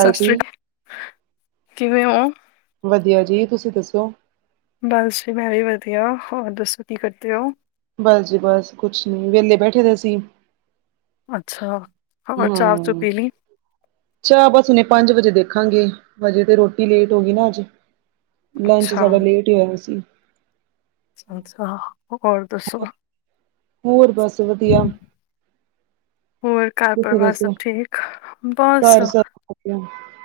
ਸਤਿ ਸ਼੍ਰੀ ਕਾਲ, ਕਿਵੇਂ ਓ? ਵਧੀਆ ਜੀ, ਤੁਸੀਂ ਦੱਸੋ? ਬਸ ਜੀ ਮੈਂ ਵੀ ਵਧੀਆ, ਹੋਰ ਦੱਸੋ ਕੀ ਕਰਦੇ ਓ? ਬਸ ਜੀ ਬਸ ਕੁਛ ਨੀ, ਵਿਹਲੇ ਬੈਠੇ ਦੇ ਸੀ ਅੱਛਾ। ਹੋਰ ਚਾਹ ਚੁ ਹਮ। ਪੀ ਲਈ ਚਾਹ ਬਸ ਹੁਨੇ ਪੰਜ ਵਜੇ ਦੇਖਾਂਗੀ, ਹਜੇ ਤੇ ਰੋਟੀ ਲੇਟ ਹੋ ਗਈ ਨਾ ਅੱਜ ਲੰਚ ਅੱਛਾ ਸਾਡਾ ਲੇਟ ਈ ਹੋਇਆ ਵ ਸੀ। ਅੱਛਾ, ਹੋਰ ਦੱਸੋ ਹੋਰ ਬਸ ਵਧੀਆ ਹੋਰ ਤੁਸੀਂ ਘਰ-ਪਰਿਵਾਰ ਸਭ ਦੱਸੋ? ਠੀਕ, ਬਸ ਘਰ ਸਭ ਵਧੀਆ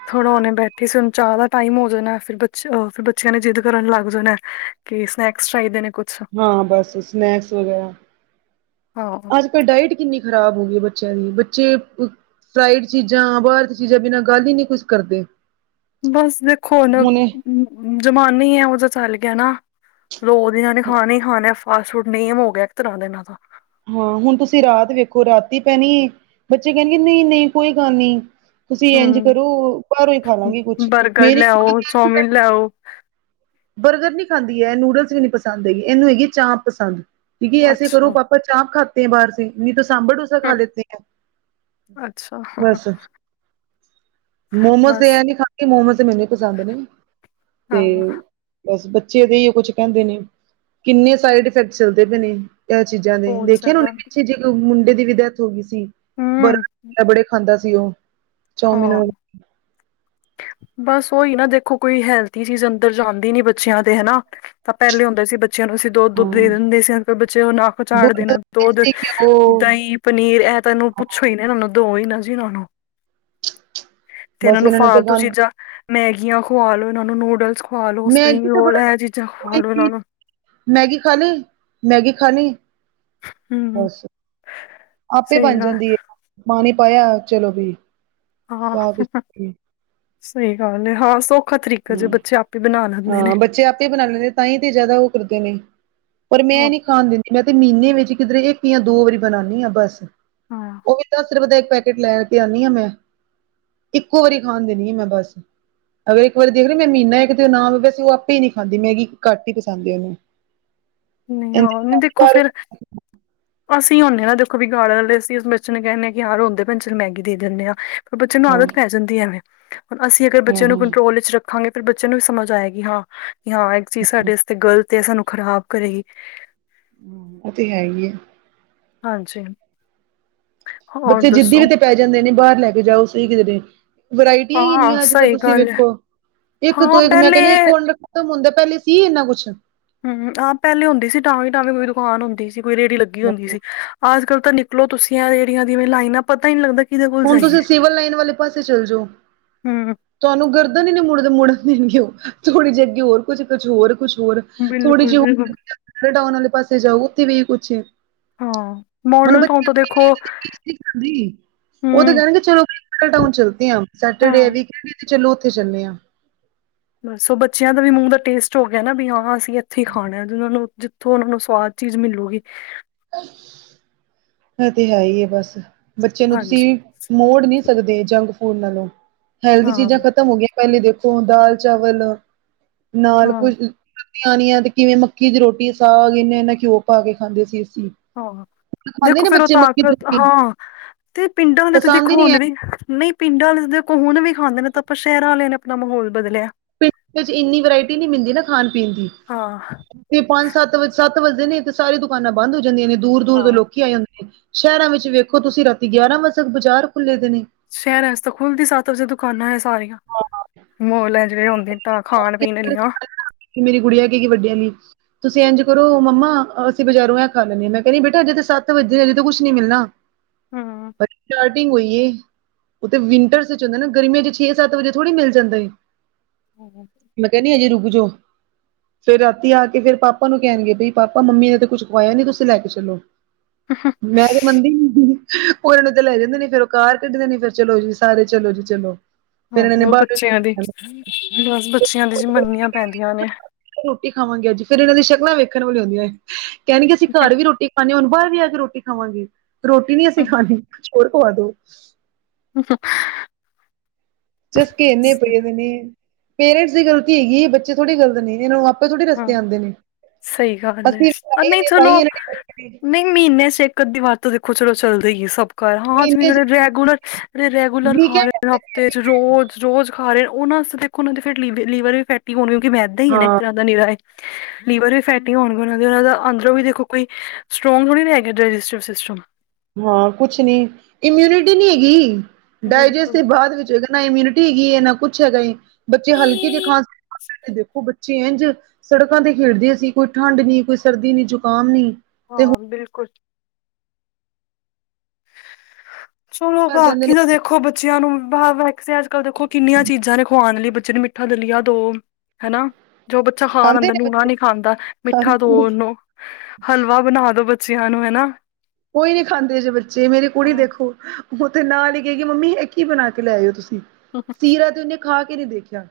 ਥੋੜ੍ਹਾ ਹੁਨੇ ਬੈਠੀ ਸੀ, ਹੁਣ ਚਾਹ ਦਾ ਟਾਈਮ ਹੋ ਜਾਣਾ ਫਿਰ ਬਚ ੳ ਫਿਰ ਬੱਚਿਆਂ ਨੇ ਜਿੱਦ ਕਰਨ ਲੱਗ ਜਾਣਾ ਕੀ ਸਨੈਕਸ ਚਾਹੀਦੇ ਨੇ, ਕ ਹਾਂ ਬਸ ਸਨੈਕਸ ਵਗੈਰਾ। ਹਾਂ ਅੱਜ ਏ ਡਾਇਟ ਕਿੰਨੀ ਖ਼ਰਾਬ ਗਈ ਏ ਬੱਚਿਆਂ ਦੀ, ਬੱਚੇ ਫਰਾਈਡ ਚੀਜ਼ਾਂ, ਬਾਰ ਦੀ ਚੀਜ਼ਾਂ ਬਿਨਾਂ ਗੱਲ ਹੀ ਨੀ ਕੁਛ ਕਰਦੇ ਬਸ ਦੇਖੋ ਹੁਣ, ਹੁਣੇ ਜ਼ਮਾਨਾ ਹੀ ਇਹੋ-ਜਿਹਾ ਚੱਲ ਗਿਆ ਨਾ ਰੋ ਰੇ ਹੈਂ ਏਨੇ ਖਾਨਾ ਹੀ ਖਾਨਾ ਫਾਸਟ ਫੂਡ, ਨੇਮ ਹੋ ਗਯਾ ਇਕ ਤਰਾ ਦਾ ਇਨਾ ਦਾ ਹਾਂ ਹੁਣ ਤੁਸੀਂ ਰਾਤ ਵੇਖੋ ਰਾਤੀ ਪੈਣੀ, ਬੱਚੇ ਕਹਿਣਗੇ ਨਹੀਂ- ਨਹੀਂ ਕੋਈ ਗੱਲ ਨੀ ਤੁਸੀਂ ਇੰਜ ਹਮ ਕਰੋ, ਬਾਹਰੋ ਹੀ ਖਾ ਲਾਂਗੀ ਕੁਛ। ਬਰਗਰ ਮੇਰੀ ਲੈ ਆਓ, ਚੌਮਿਨ ਲੈ [unintelligible] ਆਓ, ਬਰਗਰ ਨੀ ਖਾਂਦੀ ਇਹ, ਨੂਡਲਸ ਵੀ ਨੀ ਪਸੰਦ ਹੈਗੀ ਇਹਨੂੰ ਹੈਗੀ ਚਾਹ ਪਸੰਦ। ਕਿਉਕੀ ਐਸੇ ਕਰੋ ਅੱਛਾ। ਪਾਪਾ ਆਪ ਖਾਤੇ ਹੈਂ ਬਾਹਰ ਸੇ, ਨੀ ਤੂੰ ਸਾਂਭਰ ਡੋਸ [unintelligible] ਅੱਛਾ, ਬਸ ਮੋਮੋਸ ਤੇ ਬਸ ਇਹ ਨੀ ਖਾਂਦੀ, ਮੋਮੋਜ਼ ਤੇ ਮੈਨੂੰ ਪਸੰਦ ਨੇ। ਤੇ ਹਾਂ ਬਸ ਬੱਚੇ ਦੇ ਏਹੀੳ ਕੁਛ ਕਹਿੰਦੇ ਨੇ, ਕਿੰਨੇ ਸਾਈਡ ਇਫੈਕਟ ਚੱਲਦੇ ਪਏ ਨੇ ਇਹ ਚੀਜ਼ਾਂ ਨੇ ਬਹੁਤ ਵੇਖਿਆ ਨੀ ਹੁਣੀ, ਜ਼ਿਆਦਾ [unintelligible] ਪਿੱਛੇ ਜਦੋ ਮੁੰਡੇ ਦੀ ਵੀ ਡੈਥ ਹੋ ਗਈ ਸੀ ਹੂੰ, ਬੜੇ [inaudible] ਖਾਂਦਾ ਸੀ ਉਹ, ਚੌਮਿਨ ਹਾਂ। ਬਸ ਉਹੀ ਨਾ ਦੇਖੋ ਕੋਈ ਹੈਲਥੀ ਚੀਜ਼ ਅੰਦਰ ਜਾਂਦੀ ਨੀ ਬੱਚਿਆਂ ਦੇ ਹਨਾ ਤਾਂ ਪਹਿਲੇ ਹੁੰਦਾ ਸੀ ਬੱਚਿਆਂ ਨੂੰ ਸਿਧ ਦੋਧ-ਦੂੱਧ ਹਾਂ। ਦੇ ਦਿੰਦੇ ਸੀ, ਅੱਜ-ਕੱਲ੍ਹ ਬੱਚੇ ਉਹ ਨੱਕ ਚਾੜ ਦੁੱਧ, ਦੇਣਾ। ਦੁੱਧ, ਦੇਸੀ ਘਿਓ ਦਹੀਂ ਪਨੀਰ ਇਹ ਤਾਂ ਇਹਨੂੰ ਪੁੱਛੋ ਹੀ ਨਾ, ਇਹਨਾਂ ਨੂੰ ਦੋ ਹੀ ਨਾ ਜੀ ਇਹਨਾਂ ਨੂੰ ਤੇ ਇਨਾਂ ਬਸ ਨੂੰ ਇਹਨਾਂ ਨੇ ਤੇ ਫਾਲ ਗੰਦ ਮੈਗੀਆਂ ਖਵਾ ਲੋ, ਇਨਾ ਨੂੰ ਨੂਡਲਸ ਖਵਾ ਲੋ, ਸਪਰਿੰਗ ਮੈਗੀ ਤਾਂ ਰੋਲ ਬੜਾ ਐ ਚੀਜ਼ਾਂ ਖਵਾ ਲੋ ਇਨਾਂ ਨੂੰ ਮੈਗੀ ਖਾਲੇ, ਮੈਗੀ ਖਾਨੀ ਹੂੰ। ਬਸ, ਆਪੇ ਸਹੀ ਬਣ ਗੱਲ ਜਾਂਦੀ ਏ, ਪਾਣੀ ਪਾਇਆ ਚਲੋ ਵੀ ਹਾਂ, ਚਾਹ ਪੀਤੀ। ਸਹੀ ਗੱਲ ਏ ਹਾਂ ਸੌਖਾ ਤਰੀਕਾ ਜੇ ਹੂੰ। ਬੱਚੇ ਆਪੇ ਬਣਾ ਲੈਂਦੇ ਨੇ। ਹਾਂ ਬੱਚੇ ਆਪੇ ਬਣਾ ਲੈਂਦੇ, ਤਾਂ ਹੀ ਤੇ ਜਾਦਾ ਓ ਕਰਦੇ ਨੇ ਪਰ ਮੈਂ ਹੋਰ ਨੀ ਖਾਣ ਦਿੰਦੀ। ਮੈਂ ਤੇ ਮਹੀਨੇ ਵਿੱਚ ਕਿਧਰੇ ਇੱਕ ਜਾਂ ਦੋ ਵਾਰੀ ਬਣਾਂਨੀ ਆਂ ਬਸ, ਹਾਂ। ਉਹ ਵੀ ਦਸ ਰੁਪਏ ਦਾ ਇੱਕ ਪੈ ਲੈ ਕੇ ਆਨੀ ਆ ਮੈਂ ਇੱਕੋ ਵਾਰੀ ਖਾਣ ਦਿੰਨੀ ਆ ਮੈਂ ਬਸ ਇੱਕ ਵਾਰੀ ਦੇਖ ਲਿਆ ਮੈਂ ਮਹੀਨਾ ਨਾਲ ਓਦੇ ਸੀ ਇੱਕ ਨਾ ਵੈਸ ਉਹ ਆਪੇ ਹੀ ਨੀ ਖਾਂਦੀ ਮੈਗੀ ਘਟ ਹੀ ਪਸਦ ਉਹਨੂੰ। ਨਈ ਹਾਂ ਨਈ ਦੇਖੋ ਫੇਰ ਅਸੀ ਹੋਨੇ ਆ ਨਾ ਦੇਖੋ ਵਿਗਾਰਡਨ ਵਾਲੇ ਅਸੀਂ ਉਸ ਬੱਚੇ ਨੂੰ ਕੇਂਨੈ ਆ ਕਿ ਰੌਂਦੇ ਪਏ ਨੇ ਚਲ ਮੈਗੀ ਦੇ ਦਿੰਨੇ ਆਂ। ਬੱਚੇ ਨੂੰ ਆਦਤ ਪੈ ਜਾਂਦੀ ਐਵੇ, ਹੁਣ ਅਸੀਂ ਅਗਰ ਹਾਂ ਬੱਚੇ ਹਾਂ ਨੂੰ ਕੰਟਰੋਲ ਵਿੱਚ ਰੱ ਰਖਾਂਗੇ ਫਿਰ ਬੱਚੇ ਨੂੰ ਵੀ ਸਮਝ ਆਏਗੀ ਹਾਂ ਕਿ ਹਾਂ ਇੱਕ ਚੀਜ਼ ਸਾਡੇ ਵਾਸਤੇ ਗਲ ਤੇ ਸਾਨੂੰ ਖ਼ਰਾਬ ਕਰੇਗੀ। ਹਮ ਇਹ ਤੇ ਹੈ ਹੀ ਆ। ਹਾਂਜੀ। ਹੋਰ ਬੱਚੇ ਜਿੱਦੀ ਵੀ ਦੱਸੋ ਤੇ ਪੈ ਜਾਂਦੇ ਨੇ ਬਾਹਰ ਕੇ ਜਾਓ ਸਹੀ ਕਿਦਰੇ ਵਰਾਇਟੀਆਂ ਹੀ ਹਾਂ ਇੰਨੀਆਂ ਅੱਜ-ਕੱਲ ਸਹੀ ਤੁਸੀਂ ਗੱਲ ਹੈ ਵੇਖੋ, ਇੱਕ ਤੋਂ ਹਾਂ ਇੱਕ ਮੈਂ ਕਹਿੰਨੀ ਪਹਿਲੇ ਹਾਂ ਤਾਂ ਹੁਨ ਤੋਂ ਪਹਿਲੇ ਸੀ ਇੰਨਾ ਕੁਛ ਹਮ ਆਹ ਪਹਿਲੇ ਹੁੰਦੀ ਸੀ ਟਾਵੀ-ਟਾਵੀ ਕੋਈ ਦੁਕਾਨ ਹੁੰਦੀ ਸੀ, ਕੋਈ ਰੇੜੀ ਲੱਗੀ ਹੁੰਦੀ ਸੀ। ਅੱਜ-ਕੱਲ ਤਾਂ ਨਿਕਲੋ ਤੁਸੀਂ ਅਹ ਰੇੜੀਆ ਦੀਵੇਂ ਲਾਈਨਾਂ ਪਤਾ ਹੀ ਨੀ ਲੱਗਦਾ ਕਿਹਦੇ ਕੋਲ ਹੁਣ ਜਾਈਏ। ਤੁਸੀਂ ਸਿਵਲ ਲਾਈਨ ਵਾਲੇ ਪਾਸੇ ਚੱਲ ਜਾਓ ਹੂੰ, ਤੁਹਾਨੂੰ ਗਰਦਾ ਹੀ ਨੀ ਮੁੜ ਦੇ ਮੁੜਨ ਦੇਗੇ ਉਹ ਥੋੜੀ ਜੀ ਅੱਗੇ ਹੋਰ ਕੁਛ-ਕੁਛ ਹੋਰ-ਕੁਛ ਹੋਰ ਥੋੜੀ ਜਿਹੀ ਉਹ ਬਿਲਕੁਲ-ਬਿਲਕੁਲ। ਮਾਡਲ ਟਾਊਨ ਵਾਲੇ ਪਾਸੇ ਜਾਓਥ ਵੀ ਕੁਛ ਐ। ਹਾਂ ਮੋਡਲ ਟਾਊਨ ਤਾਂ ਦੇਖੋ ਤੇ ਫੀਸ ਨਹੀਂ ਖਾਂਦੀ। ਉਹ ਤਾਂ ਹੂੰ, ਕਹਿਣਗੇ ਚਲੋ ਮਾਡਲ ਟਾਊਨ ਚੱਲਤੇ ਐ ਹਮ, ਸੈਟਰਡੇ ਆ ਹਾਂ ਵੀ ਕਹਿੰਣਗੇ ਚਲੋ ਉੱਥੇ ਚੱਲੇ ਆ। ਬੱਸੋ ਬੱਚਿਆਂ ਦਾ ਮੂੰਹ ਦਾ ਟੇਸਟ ਹੋ ਗਿਆ ਨਾ ਵੀ ਹਾਂ ਅਸੀਂ ਇੱਥੇ ਹੀ ਖਾਣਾ ਜਿਹਨਾਂ ਨੂੰ ਜਿ ਥੋਂ ਉਹਨਾ ਨੂੰ ਸਵਾਦ ਚੀਜ਼ ਮਿਲੂਗੀ। ਇਹ ਤੇ ਹੈ ਹੀ ਹੈ ਬਸ ਬੱਚੇ ਨੂੰ ਹਾਂਜੀ, ਤੁਸੀਂ ਮੋੜ ਨਹੀਂ ਸਕਦੇ ਜੰਕ ਫੂਡ ਨਾਲੋਂ ਹੈਲਦੀ ਹਾਂ, ਚੀਜ਼ਾਂ ਖਤਮ ਹੋ ਗਈਆਂ ਪਹਿਲੇ ਦੇਖੋ ਦਾਲ-ਚਾਵਲ ਨਾਲ ਹਾਂ, ਕੋਈ ਸਰਦੀਆਂ ਆਣੀਆਂ ਤੇ ਕਿਵੇਂ ਮੱਕੀ ਦੀ ਰੋਟੀ ਸਾਗ ਇਨਾਂ-ਇਨਾਂ ਘਿਓ ਪਾ ਕੇ ਖਾਂਦੇ ਸੀ ਅਸੀਂ। ਹਾਂ। ਖਾਂਦੇ ਦੇਖੋ ਨੇ ਫਿਰ ਉਹ ਬੱਚੇ ਮੱਕੀ ਦੀ ਤਾਕਤ ਰੋਟੀ ਹਾਂ, ਤੇ ਪਿੰਡਾਂ ਵਾਲੇ ਤੇ ਪਸੰਦ ਹੀ ਦੇਖੋ ਨਹੀਂ ਹੈ ਹੁਣ ਵੀ ਨਹੀਂ ਪਿੰਡਾਂ ਵਾਲੇ ਦੇਖੋ ਹੁਣ ਵੀ ਖਾਂਦੇ ਨੇ ਇਹ ਤਾਂ ਆਪਾਂ ਸ਼ਹਿਰਾਂ ਵਾਲਿਆਂ ਨੇ ਆਪਣਾ ਮਾਹੌਲ ਬਦਲਿਆਂ। ਪਿੰਡ ਵਿੱਚ ਇੰਨੀ ਵਰਾਇਟੀ ਨਹੀਂ ਮਿਲਦੀ ਨਾ ਖਾਣ ਪੀਣ ਦੀ। ਹਾਂ, ਤੇ ਪੰਜ-ਸੱਤ ਵ ਸੱਤ ਵੱਜਦੇ ਨੇ ਤੇ ਸਾਰੀ ਦੁਕਾਨਾਂ ਬੰਦ ਹੋ ਜਾਂਦੀਆਂ ਨੇ। ਦੂਰ-ਦੂਰ ਦੇ ਹਾਂ। ਲੋਕੀ ਆ ਜਾਂਦੇ ਨੇ। ਸ਼ਹਿਰਾਂ ਵਿੱਚ ਵੇਖੋ ਤੁਸੀਂ ਰਾਤੀ ਗਿਆਰਾਂ ਵਜੇ ਤੱਕ ਬਾਜ਼ਾਰ ਖੁੱਲੇ ਦੇ ਨੇ। ਸ਼ਹਿਰਾਂ ਚ ਤਾਂ ਖੁੱਲਦੀ ਸੱਤ ਵਜੇ ਦੁਕਾਨਾਂ ਐ ਸਾਰੀਆਂ। ਮੋਲ ਹੈ ਜਿਵੇਂ ਆਉਦੇ ਨੇ ਤਾਂ ਖਾਣ-ਪੀਣ ਆਲੀਆ। ਮੇਰੀ ਗੁੜੀਆਂ ਕੇਗੀ ਵੱਡੀ ਆਲੀ। ਤੁਸੀਂ ਇੰਝ ਕਰੋ ਮੰਮਾ ਅਸੀਂ ਬਜ਼ਾਰੋਂ ਐ ਖਾ ਲੈਂਦੇ ਹਾਂ, ਮੈਂ ਕਹਿਣੀ ਬੇਟਾ ਅਜੇ ਤਾਂ ਸੱਤ ਵੱਜਦੇ ਅਜੇ ਤਾਂ ਕੁਛ ਨੀ ਮਿਲਣਾ। ਹੂੰ ਅੱਛਾ। ਕੁੜੀ ਹੋਈ ਹ। ਉਹ ਤਾਂ ਵਿੰਟਰਸ ਚ ਹੁੰਦਾ ਨਾ ਗਰਮੀਆਂ ਚ ਛੇ ਸੱਤ ਵਜੇ ਥੜੀ ਮਿਲ ਜਾਂਦਾ ਏ। ਹਮ। ਮੈਂ ਕਹਿਣੀ ਹਜੇ ਰੁਕ ਜੋ। ਫਿਰ ਰਾਤੀ ਆ ਕੇ ਫਿਰ ਪਾਪਾ ਨੂੰ ਕਹਿਣਗੇ ਬਈ ਪਾਪਾ ਮੰਮੀ ਨੇ ਤੇ ਕੁਛ ਖਵਾਇਆ ਨੀ ਤੁਸੀਂ ਲੈ ਕੇ ਚਲੋ। [inaudible] [inaudible] ਮੈਂ ਤੇ ਮਨਦੀ ਨੀ, ਓਹਨਾ ਨੂੰ ਤੇ ਲੈ ਜਾਂਦੇ ਨੇ ਫੇਰ ਓਹ ਕਾਰ ਕੱਢਦੇ ਨੇ ਫੇਰ ਚਲੋ ਜੀ ਸਾਰੇ ਚਲੋ ਜੀ ਚਲੋ। ਫੇਰ ਹਾਂ ਇਹਨਾਂ ਨੇ ਹੋਰ ਬੱਚਿਆਂ ਦੀ ਬਾਹਰੋਂ ਬਸ ਬੱਚਿਆਂ ਦੀ ਜੀ ਮੰਨੀਆਂ ਪੈਂਦੀਆਂ ਨੇ। ਰੋਟੀ ਖਾਵਾਂਗੇ ਅੱਜ, ਫੇਰ ਐਹਨਾਂ ਦੀ ਸ਼ਕਲਾਂ ਵੇਖਣ ਵਾਲੀਆਂ ਹੁੰਦੀਐ। ਕੈਣਗੇ ਅਸੀਂ ਘਰ ਵੀ ਰੋਟੀ ਖਾਣੇ ਆਂ, ਹੁਣ ਬਾਰ ਵੀ ਆ ਕੇ ਰੋਟੀ ਖਾਵਾਂਗੇ। ਰੋਟੀ ਨੀ ਅਸੀਂ ਖਾਣੀ, ਹੋਰ ਖਵਾ ਦੋ। ਹੂੰਹੂੰ। ਚਸਕੇ ਏਨੇ ਪਏ ਦੇ ਨੇ। ਪੇਰੈਂਟਸ ਦੀ ਗਲਤੀ ਹੈਗੀ ਏ। ਬੱਚੇ ਥੋੜੀ ਗਲਤੀ ਨੇ, ਏਹਨਾਂ ਨੂੰ ਆਪੇ ਥੋੜੇ ਰਸਤੇ ਹਾਂ ਆਂਦੇ ਨੇ। ਸਹੀ ਗੱਲ ਏ, ਅਸੀਂ ਵੀ ਅਰ ਆਏ ਨਹੀਂ ਨੇ ਤਾਂ ਹੀ ਚਲੋ, ਇਹਨਾਂ ਨਹੀਂ ਮੀਨੇ ਚ ਏਕ-ਅੱਧੀ ਵਾਰ ਤਾ ਦੇਖੋ ਚਲੋ ਚੱਲਦਾ ਈ ਏ, ਸਭ ਕਰ ਹਾਂ ਜਿਵੇਂ ਨੇ ਜੇੜੇ ਰੇਗੂਲਰ ਰੇਗੂਲਰ ਖਾ ਰੇ ਤੇ ਰੋਜ਼, ਰੋਜ਼ ਖਾ ਰੇ ਨੇ ਓਹਨਾਂ ਅਸਤੇ ਦੇਖੋ ਨਾ ਓਨਾਦੇ ਫਿਰ ਲੀਵ ਲੀਵਰ ਵੀ ਫੈਟੀ ਹੋਣ ਕਿਉਂਕਿ ਮੈਦਾ ਈ ਏ ਨਾ ਹਾਂ ਇੱਕ ਤਰ੍ਹਾਂ ਮੈਦਾ ਨੀਰਾਂ ਏ। ਲੀਵਰ ਵੀ ਫੈਟੀ ਹੋਣਗੇ ਓਹਨਾਂ ਦੇ, ਓਹਨਾਂ ਦਾ ਅੰਦਰੋਂ ਵੀ ਦੇਖੋ ਕੋਈ ਸਟਰ੍ਰੋਂਗ ਥੋੜੀ ਨਾ ਹੈਗਾ, ਡਾਇਜੈਸਟਿਵ ਸਿਸਟਮ। ਹਾਂ, ਕੁਛ ਨੀ ਇਮਿਊਨਿਟੀ ਨੀ ਹੈਗੀ। ਡਾਇਜੈਸਟ ਤੇ ਬਿਲਕੁਲ ਬਾਦ ਵਿੱਚ ਹੋਏਗਾ। ਨਾ ਇਮਯੂਨਿਟੀ ਹੈਗੀ ਏ, ਨਾ ਕੁਛ ਹੈਗਾ ਏ, ਬੱਚੇ ਹਲਕੇ ਜ ਖਾ ਦੇਖੋ ਬੱ ਚੇਂ ਐੰਜ ਸੜਕਾਂ ਤੇ ਖੇਡਦੇ ਸੀਂ, ਕੋਈ ਠੰਢ ਨੀ, ਕੋਈ ਸਰਦੀ ਨੀ, ਜ਼ੁਕਾਮ ਨੀ। ਤੇ ਹੁਣ ਹਾਂ, ਬਿਲਕੁਲ। ਚਲੋ, ਘਰ ਜਾਂਦੇ ਨੇ ਬਾਕੀ ਦਾ ਦੇਖ ਦੇਖੋ ਬੱਚਿਆਂ ਨੂੰ ਬਾ ਵੈਸੇ ਅੱਜ-ਕੱਲ ਦੇਖੋ ਕਿੰਨੀਆਂ ਚੀਜ਼ਾਂ ਨੇ ਖਵਾਣ ਆਲੀ ਬੱਚੇ ਨੂੰ ਮਿੱਠਾ ਦਲੀਆ ਦੋ। ਹਨਾ। ਜੋ ਬੱਚਾ ਖਾ ਖਾਂਦੇ ਲੈਂਦਾ ਨੇ ਨੂਣਾ ਬੱਚੇ ਨੀ ਖਾਂਦਾ, ਮਿੱਠਾ ਦੋ ਖਾਂਦੇ ਨੀ ਓਨੂੰ। ਹਲਵਾ ਬਣਾ ਦੋ ਬੱ ਚਿਆਂ ਨੂੰ ਹਨਾ। ਕੋਈ ਨੀਂ ਖਾਂਦੇ ਜੇ ਬੱਚੇ ਮੇਰੀ ਕੁੜੀ ਹਾਂ ਦੇਖੋ। ਓਹ ਤੇ ਨਾਲ ਹੀ ਕਏਗੀ ਮੰਮੀ ਐਹ ਕੀ ਬਣਾ ਕੇ ਲੈਆਏ ਓ ਤੁਸੀਂ, ਸੀਰਾ ਤੇ ਓਹਨੇ ਖਾ ਕੇ ਨੀ ਦੇਖਿਆ।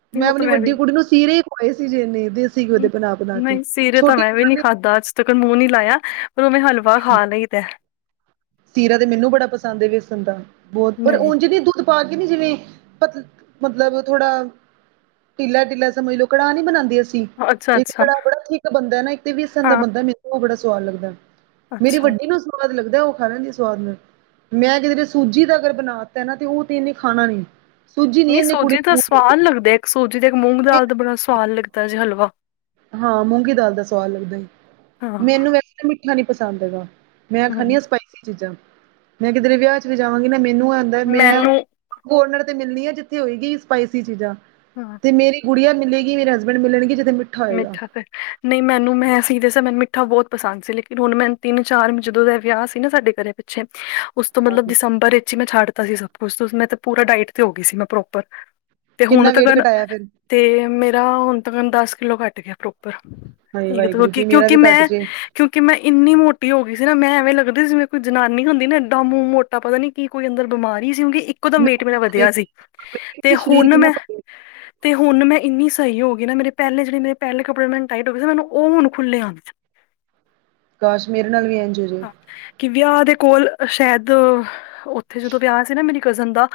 ਨਹੀਂ ਮੈਂ ਉਹ ਅਪਣੀ ਤਾਂ ਵੱਡੀ ਵੀ ਕੁੜੀ ਨੂੰ ਸੀਰੇ ਈ ਖਵਾਏ ਸੀ ਜੀ ਏਨੇ ਦੇਸੀ ਘਿਓ ਦੇ ਬਣਾ-ਬਣਾ ਕੇ, ਛੋਟੀ ਨੀ ਖਾਦੀ। ਤਕਣ ਮੂੰਹ ਨੀ ਲਾਇਆ ਪਰ ਓਨੇ ਹਲਵਾ ਖਾ ਲਈਦੈ। ਸੀਰਾ ਤੇ ਮੈਨੂੰ ਬੜਾ ਪਸੰਦ ਏ ਵੇਸਣ ਦਾ ਬੌਤ ਪਰ ਨਹੀਂ ਉੰਝ ਨੀ ਦੋਧ ਪਾਕੇ ਨੀ ਜਿਵੇਂ ਪਤ ਮਤਲਬ ਥੋੜਾ ਢਿੱਲਾ-ਢਿੱਲਾ ਸਮਝ ਲੋ ਕੜਾਹ ਨੀ ਬਨਾਂਦੇ ਅਸ ਤੀ, ਅੱਛਾ ਇਕ ਅੱਛਾ ਕੜ੍ਹਾ ਬੜਾ ਥੀਕ ਬਣਦੈ ਨਾ, ਇੱਕ ਤੇ ਵੇਸਣ ਦਾ ਹਾਂ ਬਣਦੈ, ਮੈਨੂੰ ਓਹ ਬੜਾ ਸਵਾਦ ਲੱਗਦੈ। ਮੇਰੀ ਅੱਛਾ ਵੱਡੀ ਨੂੰ ਸਵਾਦ ਲੱਗਦੈ ਓਹ। ਖਾ ਲੈਂਦੀ ਏ ਸਵਾਦ ਨਾਲ, ਮੈਂ ਕਿਧਰੇ ਸੂਜੀ ਦਾ ਅਗਰ ਬਣਾ ਤੈ ਨਾ ਤੇ ਓਹ ਤੇ ਏਹਨੇ ਖਾਣਾ ਨੀਂ। ਨੀ ਸੂਜੀ ਦਾ ਸਵਾਦ ਲੱਗਦੈ। ਏਕ ਸੂਜੀ ਦਾ, ਇੱਕ ਮੂੰਗ ਦਾਲ ਦਾ ਬੜਾ ਸਵਾਦ ਲੱਗਦੈ ਜੇ ਹਲਵਾ। ਹਾਂ, ਮੂੰਗੀ ਦਾਲ ਦਾ ਸਵਾਦ ਲੱਗਦੈ ਈ। ਹਾਂ ਮੈਨੂੰ ਵੈਸੇ ਤੇ ਮਿੱਠਾ ਨੀ ਪਸੰਦ ਹੈਗਾ। ਮੈਂ ਖਾਣੀ ਹਮ, ਆਂ ਸਪਾਈਸੀ ਚੀਜ਼ਾਂ, ਮੈਂ ਕਿਧਰੇ ਵਿਆਹ ਚ ਵੀ ਜਾਵਾਂਗੀ ਨਾ ਮੈਨੂੰ ਐ ਹੂੰਦੈ ਮੈਂ ਮੈਨੂੰ ਕੋਰਨਰ ਤੇ ਮਿਲਣੀ ਆ ਜਿੱਥੇ ਹੋਏਗੀ ਈ ਸਪਾਈਸੀ ਚੀਜ਼ਾਂ। ਹਾਂ। ਤੇ ਮੇਰੀ ਗੁਡੀਆ ਮਿਲੇਗੀ ਮੇਰੇ ਹਸਬੈਂਡ ਮਿਲਣਗੇ ਜਿੱਦੇ ਮਿ ਮਿੱਠਾ ਪਐ। ਨਹੀਂ ਮੈਨੂੰ ਮੈਂ ਸੀ ਦੇ ਸਾ ਮੈਨੂੰ ਮਿੱਠਾ ਬੌਤ ਪਸੰਦ ਸੀ ਲੇਕਿਨ ਹੁਣ ਮੈਂਨ ਤਿੰਨ-ਚਾਰ ਜਦੋਂ ਦਾ ਐਹ ਵਿਆਹ ਸੀ ਨਾ ਸਾਡੇ ਘਰੇ ਛੇ ਉਸ ਤੋਂ ਮਤਲਬ ਦਸੰਬਰ ਏਚ ਈ ਮੈਂ ਛੱਡ ਤਾ ਸੀ ਸਭ ਕੁਛ, ਤੇ ਉਸ ਮੈ ਤੇ ਪੂਰਾ ਡਾਇਟ ਤੇ ਹੋ ਗਈ ਸੀ ਮੈਂ ਪ੍ਰੋਪਰ। ਤੇ ਹੁਣ ਕਿੰਨਾ ਵੇਟ ਤਕਨ ਘਟਾਇਆ ਫਿਰ ਤੇ ਮੇਰਾ ਹੁਣ ਤਕਨ ਦਸ ਕਿਲੋ ਘੱਟ ਗਿਐ ਪ੍ਰੋਪਰ। ਹਾਏ ਏਕ ਤਾਂ ਵਾਹਿਗੁਰੂ ਕਿਉਂਕਿ, ਜੀ ਮੇਰਾ ਕਿਉਂਕਿ ਵੀ ਘੱਟ ਮੈਂ ਜੇ ਕਿਉਂਕਿ ਮੈਂ ਇੰਨੀ ਮੋਟੀ ਹੋ ਗੀ ਸੀ ਨਾ ਮੈਂ ਐਵੇਂ ਲੱਗਦੀ ਸੀ ਮੈ ਕੋਈ ਜਨਾਨੀ ਹੁੰਦੀ ਨਾ ਇੱਡਾ ਮੂੰਹ ਮੋਟ ਮੋਟਾ ਪਤਾ ਨੀ, ਕੀ ਕੋਈ ਅੰਦਰ ਬਿਮਾਰੀ ਹੀ ਸੀ। ਕਿਉਂਕ ਇੱਕ ਇੱਕਦਮ ਵੇਟ ਮੇਰਾ ਮੈਂ ਵਧਿਆ ਸੀ। ਤੇ ਸਰੀਰ ਹੁਣ ਕਿੰਨਾ ਮੈਂ ਪਤਲਾ, ਤੇ, ਹੁਣ ਮੈਂ ਇੰਨੀ ਸਹੀ ਹੋ ਗਈ ਨਾ ਮੇਰੇ ਪਹਿਲੇ ਜਿਹੜੇ ਪਹਿਲੇ ਕੱਪੜੇ ਮੈਨੂੰ ਟਾਈਟ ਹੋਏ ਸੀ। ਮੈਨੂੰ ਉਹ ਹੁਣ ਖੁੱਲੇ ਆਉਂਣ ਤ। ਕਾਸ਼ ਮੇਰੇ ਨਾਲ ਵੀ ਐਂਜ ਹੋ ਜੇ। ਕੀ ਵਿਆਹ ਦੇ ਕੋਲ ਸ਼ਾਇਦ, ਉੱਥੇ ਜਦੋਂ ਵਿਆਹ ਸੀ ਨਾ ਮੇਰੀ ਕਜ਼ਨ ਦਾ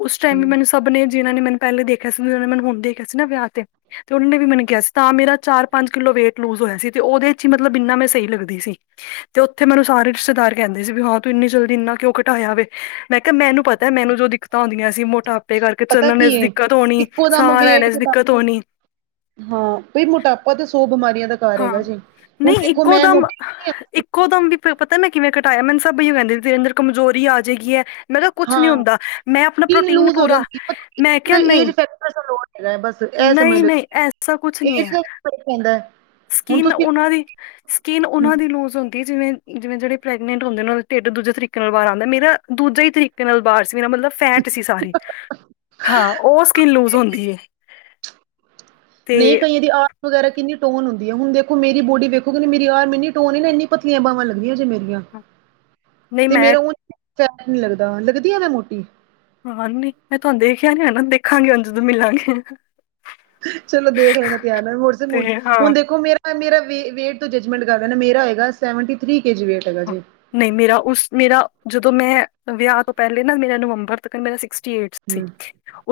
ਉਸ ਟਾਈਮ ਵੀ ਮੈਨੂੰ ਸਭ ਨੇ ਜਿਹਨਾਂ ਨੇ, ਮੈਨੂੰ ਪਹਿਲੇ ਦੇਖਯਾ ਸੀ ਜ ਨੇ ਮੈ ਹੁਣ ਦੇਖਯਾ ਸੀ। ਨਾ ਵਿਆਹ ਤੇ ਉਹ ਨੇ ਵੀ ਮੈਨੂੰ ਕਿਹਾ ਸੀ, ਤਾਂ ਮੇਰਾ ਚਾਰ, ਪੰਜ ਕਿਲੋ ਵੇਟ ਲੂਜ ਹੋਇਆ ਸੀ। ਤੇ ਉਹਦੇ ਚ ਹੀ ਮਤਲਬ ਇੰਨਾ ਮੈਂ ਸਹੀ ਲੱਗਦੀ ਸੀ। ਤੇ ਉੱਥੇ ਮੈਨੂੰ ਸਾਰੇ ਰਿਸ਼ਤੇਦਾਰ ਕਹਿੰਦੇ ਸੀ, ਵੀ ਹਾਂ ਤੂੰ ਇੰਨੀ ਜਲਦੀ ਇੰਨਾ ਕਿਉਂ ਘਟਾਇਆ ਵੇ। ਮੈਂ ਕਿਹਾ ਮੈਨੂੰ ਪਤਾ ਮੈਨੂੰ ਜੋ- ਦੀ ਦਿੱਕਤਾਂ ਆਉਂਦੀਆਂ ਸੀ, ਮੋਟਾਪੇ ਕਰਕੇ ਪਤਾ ਚੱਲਣ ਚ ਕੀ ਹੈ ਦਿੱਕਤ ਹੋਣੀ, ਇੱਕੋ ਦਮ ਸਾਹ ਵੇਟ ਲੈਣੇ ਚ ਘਟਾ ਦਿੱਕਤ ਹੋਣੀ। ਹਾਂ, ਬਈ ਮੋਟਾਪਾ ਤੇ ਸੌ ਬਿਮਾਰੀਆਂ ਦਾ ਘਰ ਹਾਂ, ਹੈਗਾ ਜੀ ਹੁਣ ਨਹੀਂ ਦੇਖੋ ਮੈਂ ਇੱਕੋਦਮ ਮੋਟੀ ਇੱਕੋ ਦਮ ਵੀ ਪਤਾ ਮੈਂ ਕਿਵੇਂ ਘਟਾਇਆ। ਮੈਨੂੰ ਸਭ ਅਇਉ ਕਹਿੰਦੇ ਤੇਰੇ ਅੰਦਰ ਕਮਜ਼ੋਰੀ ਆ ਜਾਏਗੀ ਹੈ। ਮੈਂ ਕਿਹਾ ਕੁਛ ਨੀ ਹਾਂ ਹੁੰਦਾ। ਮੈਂ ਆਪਣਾ ਸਕਿਨ ਪ੍ਰੋਟੀਨ ਲੂਜ ਹੋ ਪੂਰਾ, ਜਾਂਦੀ ਮੈਂ ਕਿਆ ਏ, ਏਜ ਨਹੀਂ ਫੈਕਟਰ ਲੋਡ ਹੈਗਾ ਬਸ ਨਹੀਂ-ਨਹੀਂ ਐਸਾ ਕੁਛ ਨਹੀਂ ਹੈ। ਫਰਕ ਪੈਂਦਾ ਐ [unintelligible] ਕੀਨ ਉਹਨਾਂ ਦੀ ਸਕੀਨ ਹੂੰ, ਉਹਨਾਂ ਦੀ ਲੂਜ ਹੁੰਦੀ ਆ। ਜਿਵੇਂ-ਜਿਵੇਂ ਜਿਹੜੇ ਪ੍ਰੈਗਨੈਂਟ ਹੁੰਦੇ ਨੇ, ਢਿੱਡ ਦੂਜੇ ਤਰੀਕੇ ਕਰਵਾ ਆਂਦਾ। ਮੇਰਾ ਦੂਜਾ ਹੀ ਤਕੀਕ ਨਾਲ ਬਾਹਰ ਸੀ, ਮੇਰਾ ਮਤਲਬ ਫੈਟ ਸੀ। ਸਾਰੀ, ਹਾਂ ਉਹ ਸਕਿਨ ਲੂਜ ਹੁੰਦੀ ਏ। ਨਹੀਂ ਕਈਆਂ ਦੀ ਆ ਵਗੈਰਾ ਕਿੰਨੀ ਟੋਨ ਹੁੰਦੀ ਐ। ਹੁਣ ਦੇਖੋ ਮੇਰੀ ਬੋਡੀ ਵਗੇਰਾ ਕਿਨੀ ਟੋਨ ਹੁੰਦੀ, ਹੁਣ ਦੇਖੋ ਬੋਡੀ ਵੇਖੋਗੇ, ਮੇਰੀ ਆ ਮੇਰੀ ਇੰਨੀ ਟੋਨ ਏ ਨਾ ਇੰਨੀ ਪਤਲੀਆਂ ਬਾਵਾ ਲੱਗਦੀਆਂ ਜੇ। ਮੇਰੀਆਂ। ਨਹੀਂ ਤੇ ਮੈਂ ਮੇਰਾ ਹੁਣ ਟਾਈਮ ਨੀ ਲੱਗਦਾ। [unintelligible] ਲੱਗਦੀਆਂ ਏ ਮੋਟੀ ਹਾਂ, ਨੀ ਮੈਂ ਤੁਹਾਨੂੰ ਦੇਖਿਆ ਨਹੀਂ ਆ ਨਾ, ਦੇਖਾਂਗੇ ਜਦੋਂ ਮਿਲਾਂਗੇ। ਚਲੋ ਦੇਖ ਲੈਣਾ ਧਿਯਾਨ ਨਾਲ ਤੇ [unintelligible] ਹਾਂ ਹੁਣ ਦੇਖੋ ਮੇਰਾ ਮੇਰਾ ਵ ਵੇਟ ਤੋਂ ਜੱਜਮੈਂਟ ਕਰ ਲੇਨਾ। ਮੇਰਾ ਹੈਗਾ seventy three K- G weight ਹੈਗਾ ਹਾਂ, ਜੇ ਨਹੀਂ ਮੇਰਾ ਉਸ ਮੇਰਾ, ਜਦੋਂ ਮੈਂ ਵਿਆਹ ਤੋਂ ਪਹਿਲੇ ਨਾ, ਮੇਰਾ ਨਵੰਬਰ ਤੱਕ ਮੇਰਾ ਸਿਕਸਟੀ ਏਟ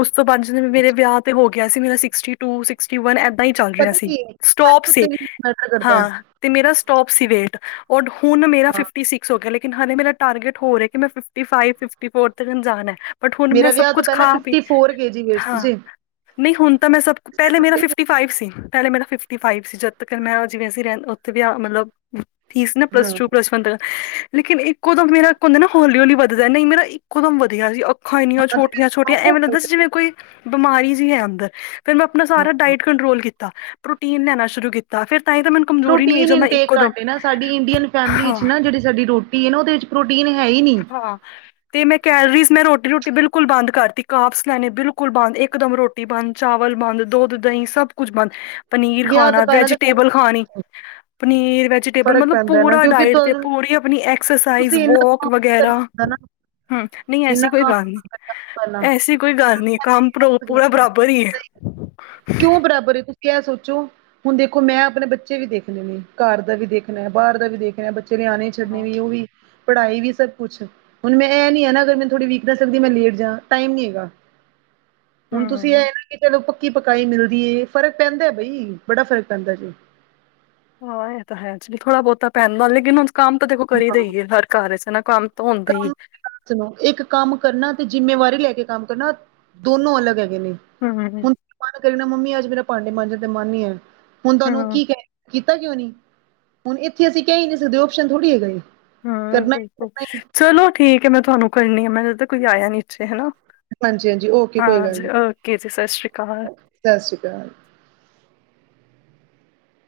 ਉਸ ਤੋਂ, ਪੰਜ ਦਿਨ ਮੇਰੇ ਵਿਆਹ ਤੇ ਹੋ ਗਿਆ ਸੀ। ਮੇਰਾ ਸਿਕਸਟੀ ਟੂ ਸਿਕਸਟੀ ਵਨ, ਏਦਾਂ ਹੀ ਚੱਲ ਰਿਹਾ ਪਤਾ ਸੀ। ਕੀ ਏ ਸਟੌਪ ਹਾਈਟ ਉੱਤੇ ਸੀ ਵੀ ਮੈਟਰ ਕਰਦਾ ਹੈ, ਹਾਂ, ਤੇ ਮੇਰਾ ਸਟੋਪ ਸੀ ਵੇਟ ਉਹ ਹੁਣ ਮੇਰਾ ਹਾਂ ਫਿਫਟੀ ਸਿਸਕ ਹੋ ਗਿਆ ਆ। ਹਲੇ ਮੇਰਾ ਟਾਰਗੇਟ ਹੋਰ ਏ, ਮੈਂ ਫਿਫਟੀ ਫਾਵੀਵ ਫਿਫਟੀ ਫੋਰ ਤੱਕ ਜਾਣਾ। ਬਟ ਹੁਣ ਮੈਂ ਮੇਰਾ ਸਭ ਵਿਆਹ ਤੋਂ ਕੁਛ ਪਹਿਲਾਂ ਖਾ ਪੀ fifty four K G weight ਸੀ ਹਾਂ, ਜੀ। ਨਹੀਂ ਹੁਣ ਤਾਂ ਮੈਂ ਸਭ ਪਹਿਲੇ ਮੇਰਾ ਸੈਵਨਟੀ ਫਿਫਟੀ ਫੋਰ ਫਾਈਵ ਸੀ। ਪਹਿਲੇ ਮੇਰਾ ਫਿਫਟੀ ਫਾਈਵ ਸੀ। ਜਦ ਤੱਕ ਮੈਂ ਜਿਵੇਂ, ਅਸੀਂ ਰਹ ਉੱਥੇ ਵੀ ਆ ਮਤਲਬ ਫੀਸ ਨਾ ਹਾਂ ਪਲੱਸ ਟੂ, ਹਾਂ ਪਲੱਸ ਵਨ, ਦਾ ਲੇਕਿਨ ਇੱਕ ਨਹੀਂ ਮੇਰਾ ਇੱਕੋਦਮ ਵਧੀਆ ਸੀ। ਖਾਣੀਆਂ, ਉਹ ਤੇ ਮੇਰਾ ਛੋਟੀਆਂ-ਛੋਟੀਆਂ ਐਵੇਂ ਲੱਗਦਾ ਸੀ। ਜਿਵੇਂ ਕੋਈ ਬਿਮਾਰੀ ਜੀ ਐ ਅੰਦਰ, ਫਿਰ ਮੈਂ ਆਪਣਾ ਸਾਰਾ ਡਾਇਟ ਕੰਟਰੋਲ ਕੀਤਾ, ਪ੍ਰੋਟੀਨ ਲੈਣਾ ਸ਼ੁਰੂ ਕੀਤਾ। ਫਿਰ ਤਾਂਈ ਤਾਂ ਮੈਨੂੰ ਕਮਜ਼ੋਰੀ ਨਹੀਂ ਪ੍ਰੋਟੀਨ ਆਈ। ਮੈਂ ਇਨਟੇਕ ਇੱਕੋਦਮ- ਘੱਟ ਏ ਨਾ ਸਾਡੀ ਇੰਡੀਅਨ ਫੈਮਿਲੀ ਵਿੱਚ ਨਾ, ਜਿਹੜੀ ਸਾਡੀ ਰੋਟੀ ਐ ਨਾ, ਉਹਦੇ ਵਿੱਚ ਪ੍ਰੋਟੀਨ ਹੈ ਈ ਨਹੀਂ ਹਾਂ। ਤੇ ਮੈਂ ਕੈਲਰੀਜ਼, ਮੈਂ ਰੋਟੀ-ਰੋਟੀ ਬਿਲਕੁਲ ਬੰਦ ਕਰਤੀ, ਕਾਪਸ ਲੈਣੇ ਬਿਲਕੁਲ ਬੰਦ, ਇਕ ਦਮ ਰੋਟੀ ਰੋਟੀ ਬੰਦ, ਚਾਵਲ ਬੰਦ, ਦੁੱਧ ਦਹੀਂ ਸਭ ਕੁਛ ਬੰਦ ਪਨੀਰ ਵਿਆਹ ਤੋਂ ਖਾਣਾ, ਪਹਿਲਾਂ ਤਾਂ ਵੈਜੀਟੇਬਲ ਖਾਣੀ, ਪਨੀਰ ਵੈਜੀ ਟੇਬਲ ਫ਼ਰਕ ਮਤਲਬ ਪੈਂਦਾ ਨਾ ਪੂਰਾ ਕਿਉਂਕਿ ਡਾਇਟ ਤੇ, ਤੁਹਾਨੂੰ ਪੂਰੀ ਆਪਣੀ ਐਕਸਰਸਾਈਜ਼ ਤੁਸੀਂ ਇੰਨਾ ਵੋਕ ਕੰਮ ਨੀ ਕਰਨਾ ਵਗੈਰਾ, ਹੁੰਦਾ ਨਾ ਹੂੰ ਨਹੀਂ ਇੰਨਾ ਐਸੀ ਕੋਈ ਗੱਲ ਨਹੀਂ। ਕੰਮ ਪਹਿਲਾਂ ਐਸੀ ਕੋਈ ਗੱਲ ਨਹੀਂ, ਕੰਮ ਪੂਰਾ ਬਰਾਬਰ ਈ ਐ। ਕਿਉਂ ਬਰਾਬਰ ਏ ਤੁਸੀਂ ਐ ਸੋਚੋ ਹੁਣ ਦੇਖੋ ਮੈਂ ਆਪਣੇ ਬੱਚੇ ਵੀ ਦੇਖਨੇ ਨੇ ਕਾਰ ਦਾ ਵੀ ਦੇਖਣਾ ਬਾਹਰ ਦਾ ਵੀ ਦੇਖਣਾ ਬ ਤੇ ਨਿਆਣੇ ਛੱਡਣੇ ਵੀ ਓ ਵੀ ਪੜ੍ਹਾਈ ਵੀ ਸਭ ਕੁਛ ਹੁਣ ਮੈਂ ਐ ਨੀ ਐ ਨਾ ਅਗਰ ਮੈਨੂੰ ਥੋੜੀ ਵੀਕ ਨੈਸ ਆਂਦੀ ਏ, ਮੈਂ ਲੇਟ ਜਾ ਟਾਈਮ ਨੀ ਐਗਾ। ਹੁਣ ਤੁਸੀਂ ਐ ਨਾ ਕਿ ਚਲੋ ਪੱਕੀ-ਪਕਾਈ ਮਿਲਦੀ ਏ ਫ਼ਰਕ ਪੈਂਦਾ ਬਈ ਬੜਾ ਫਰਕ ਪੈਂਦਾ ਜੇ ਹਾਂ ਐ ਤਾਂ ਹੈ ਚ ਵੀ ਥੋੜਾ-ਬੋਹਤਾ ਪੈਦਾ ਲੇਕਿਣ ਕੰਮ ਤਾਂ ਦੇਖੋ ਕਰੀ ਦਾ ਹਾਂ। ਈ ਏ ਹਰ ਕਾਰ ਚ ਹੈਨਾ ਕੰਮ ਤਾਂ ਹੁੰਦਾ ਈ ਏ। ਕੰਮ ਸੁਣੋ ਇੱਕ ਕੰਮ ਕਰਨਾ ਤੇ ਜਿੰਮੇਵਾਰੀ ਲੈ ਕੇ ਕੰਮ ਕਰਨਾ ਦੋਨੋ ਅਲੱਗ ਹੈਗੇ ਨੇ। ਹੂੰ-ਹੂੰ। ਹੁਣ ਮਨ ਕਰੇ ਨਾ ਮੰਮੀ ਅੱਜ ਮੇਰਾ ਭਾਂਡੇ ਮਾਂਜਣ ਦਾ ਮਨ ਨੀ ਐ ਹੁਣ ਤਾਨੂੰ ਓ ਹਮ ਕੀ ਕੈ ਕੀਤਾ ਕਿਉਂ ਨੀ ਹੁਣ ਏਥੇ ਅਸੀਂ ਕੈ ਈ ਨੀ ਸਕਦੇ ਓਪਸ਼ਨ ਥੋੜ੍ਹੀ ਹੈਗਾ ਏ। ਹੂੰ ਕਰਨਾ ਹੀ ਬਿਲਕੁੱਲ ਕਰਨਾ ਏ ਚਲੋ ਠੀਕ ਏ। ਮੈਂ ਤੁਆਨੂੰ ਕਰਨੀ ਆ ਮੈਂਨੂੰ ਲੱਗਦਾ ਕੋਈ ਆਇਆ ਨੀਚੇ ਹੈਨਾ ਹਾਂਜੀ ਹਾਂਜੀ ਓਕੇ ਹਾਂਜੀ ਓਕੇ ਜੀ ਸਾ ਸ਼੍ਰੀ ਕਾਲ। ਸਾਸਰੀਕਾਲ।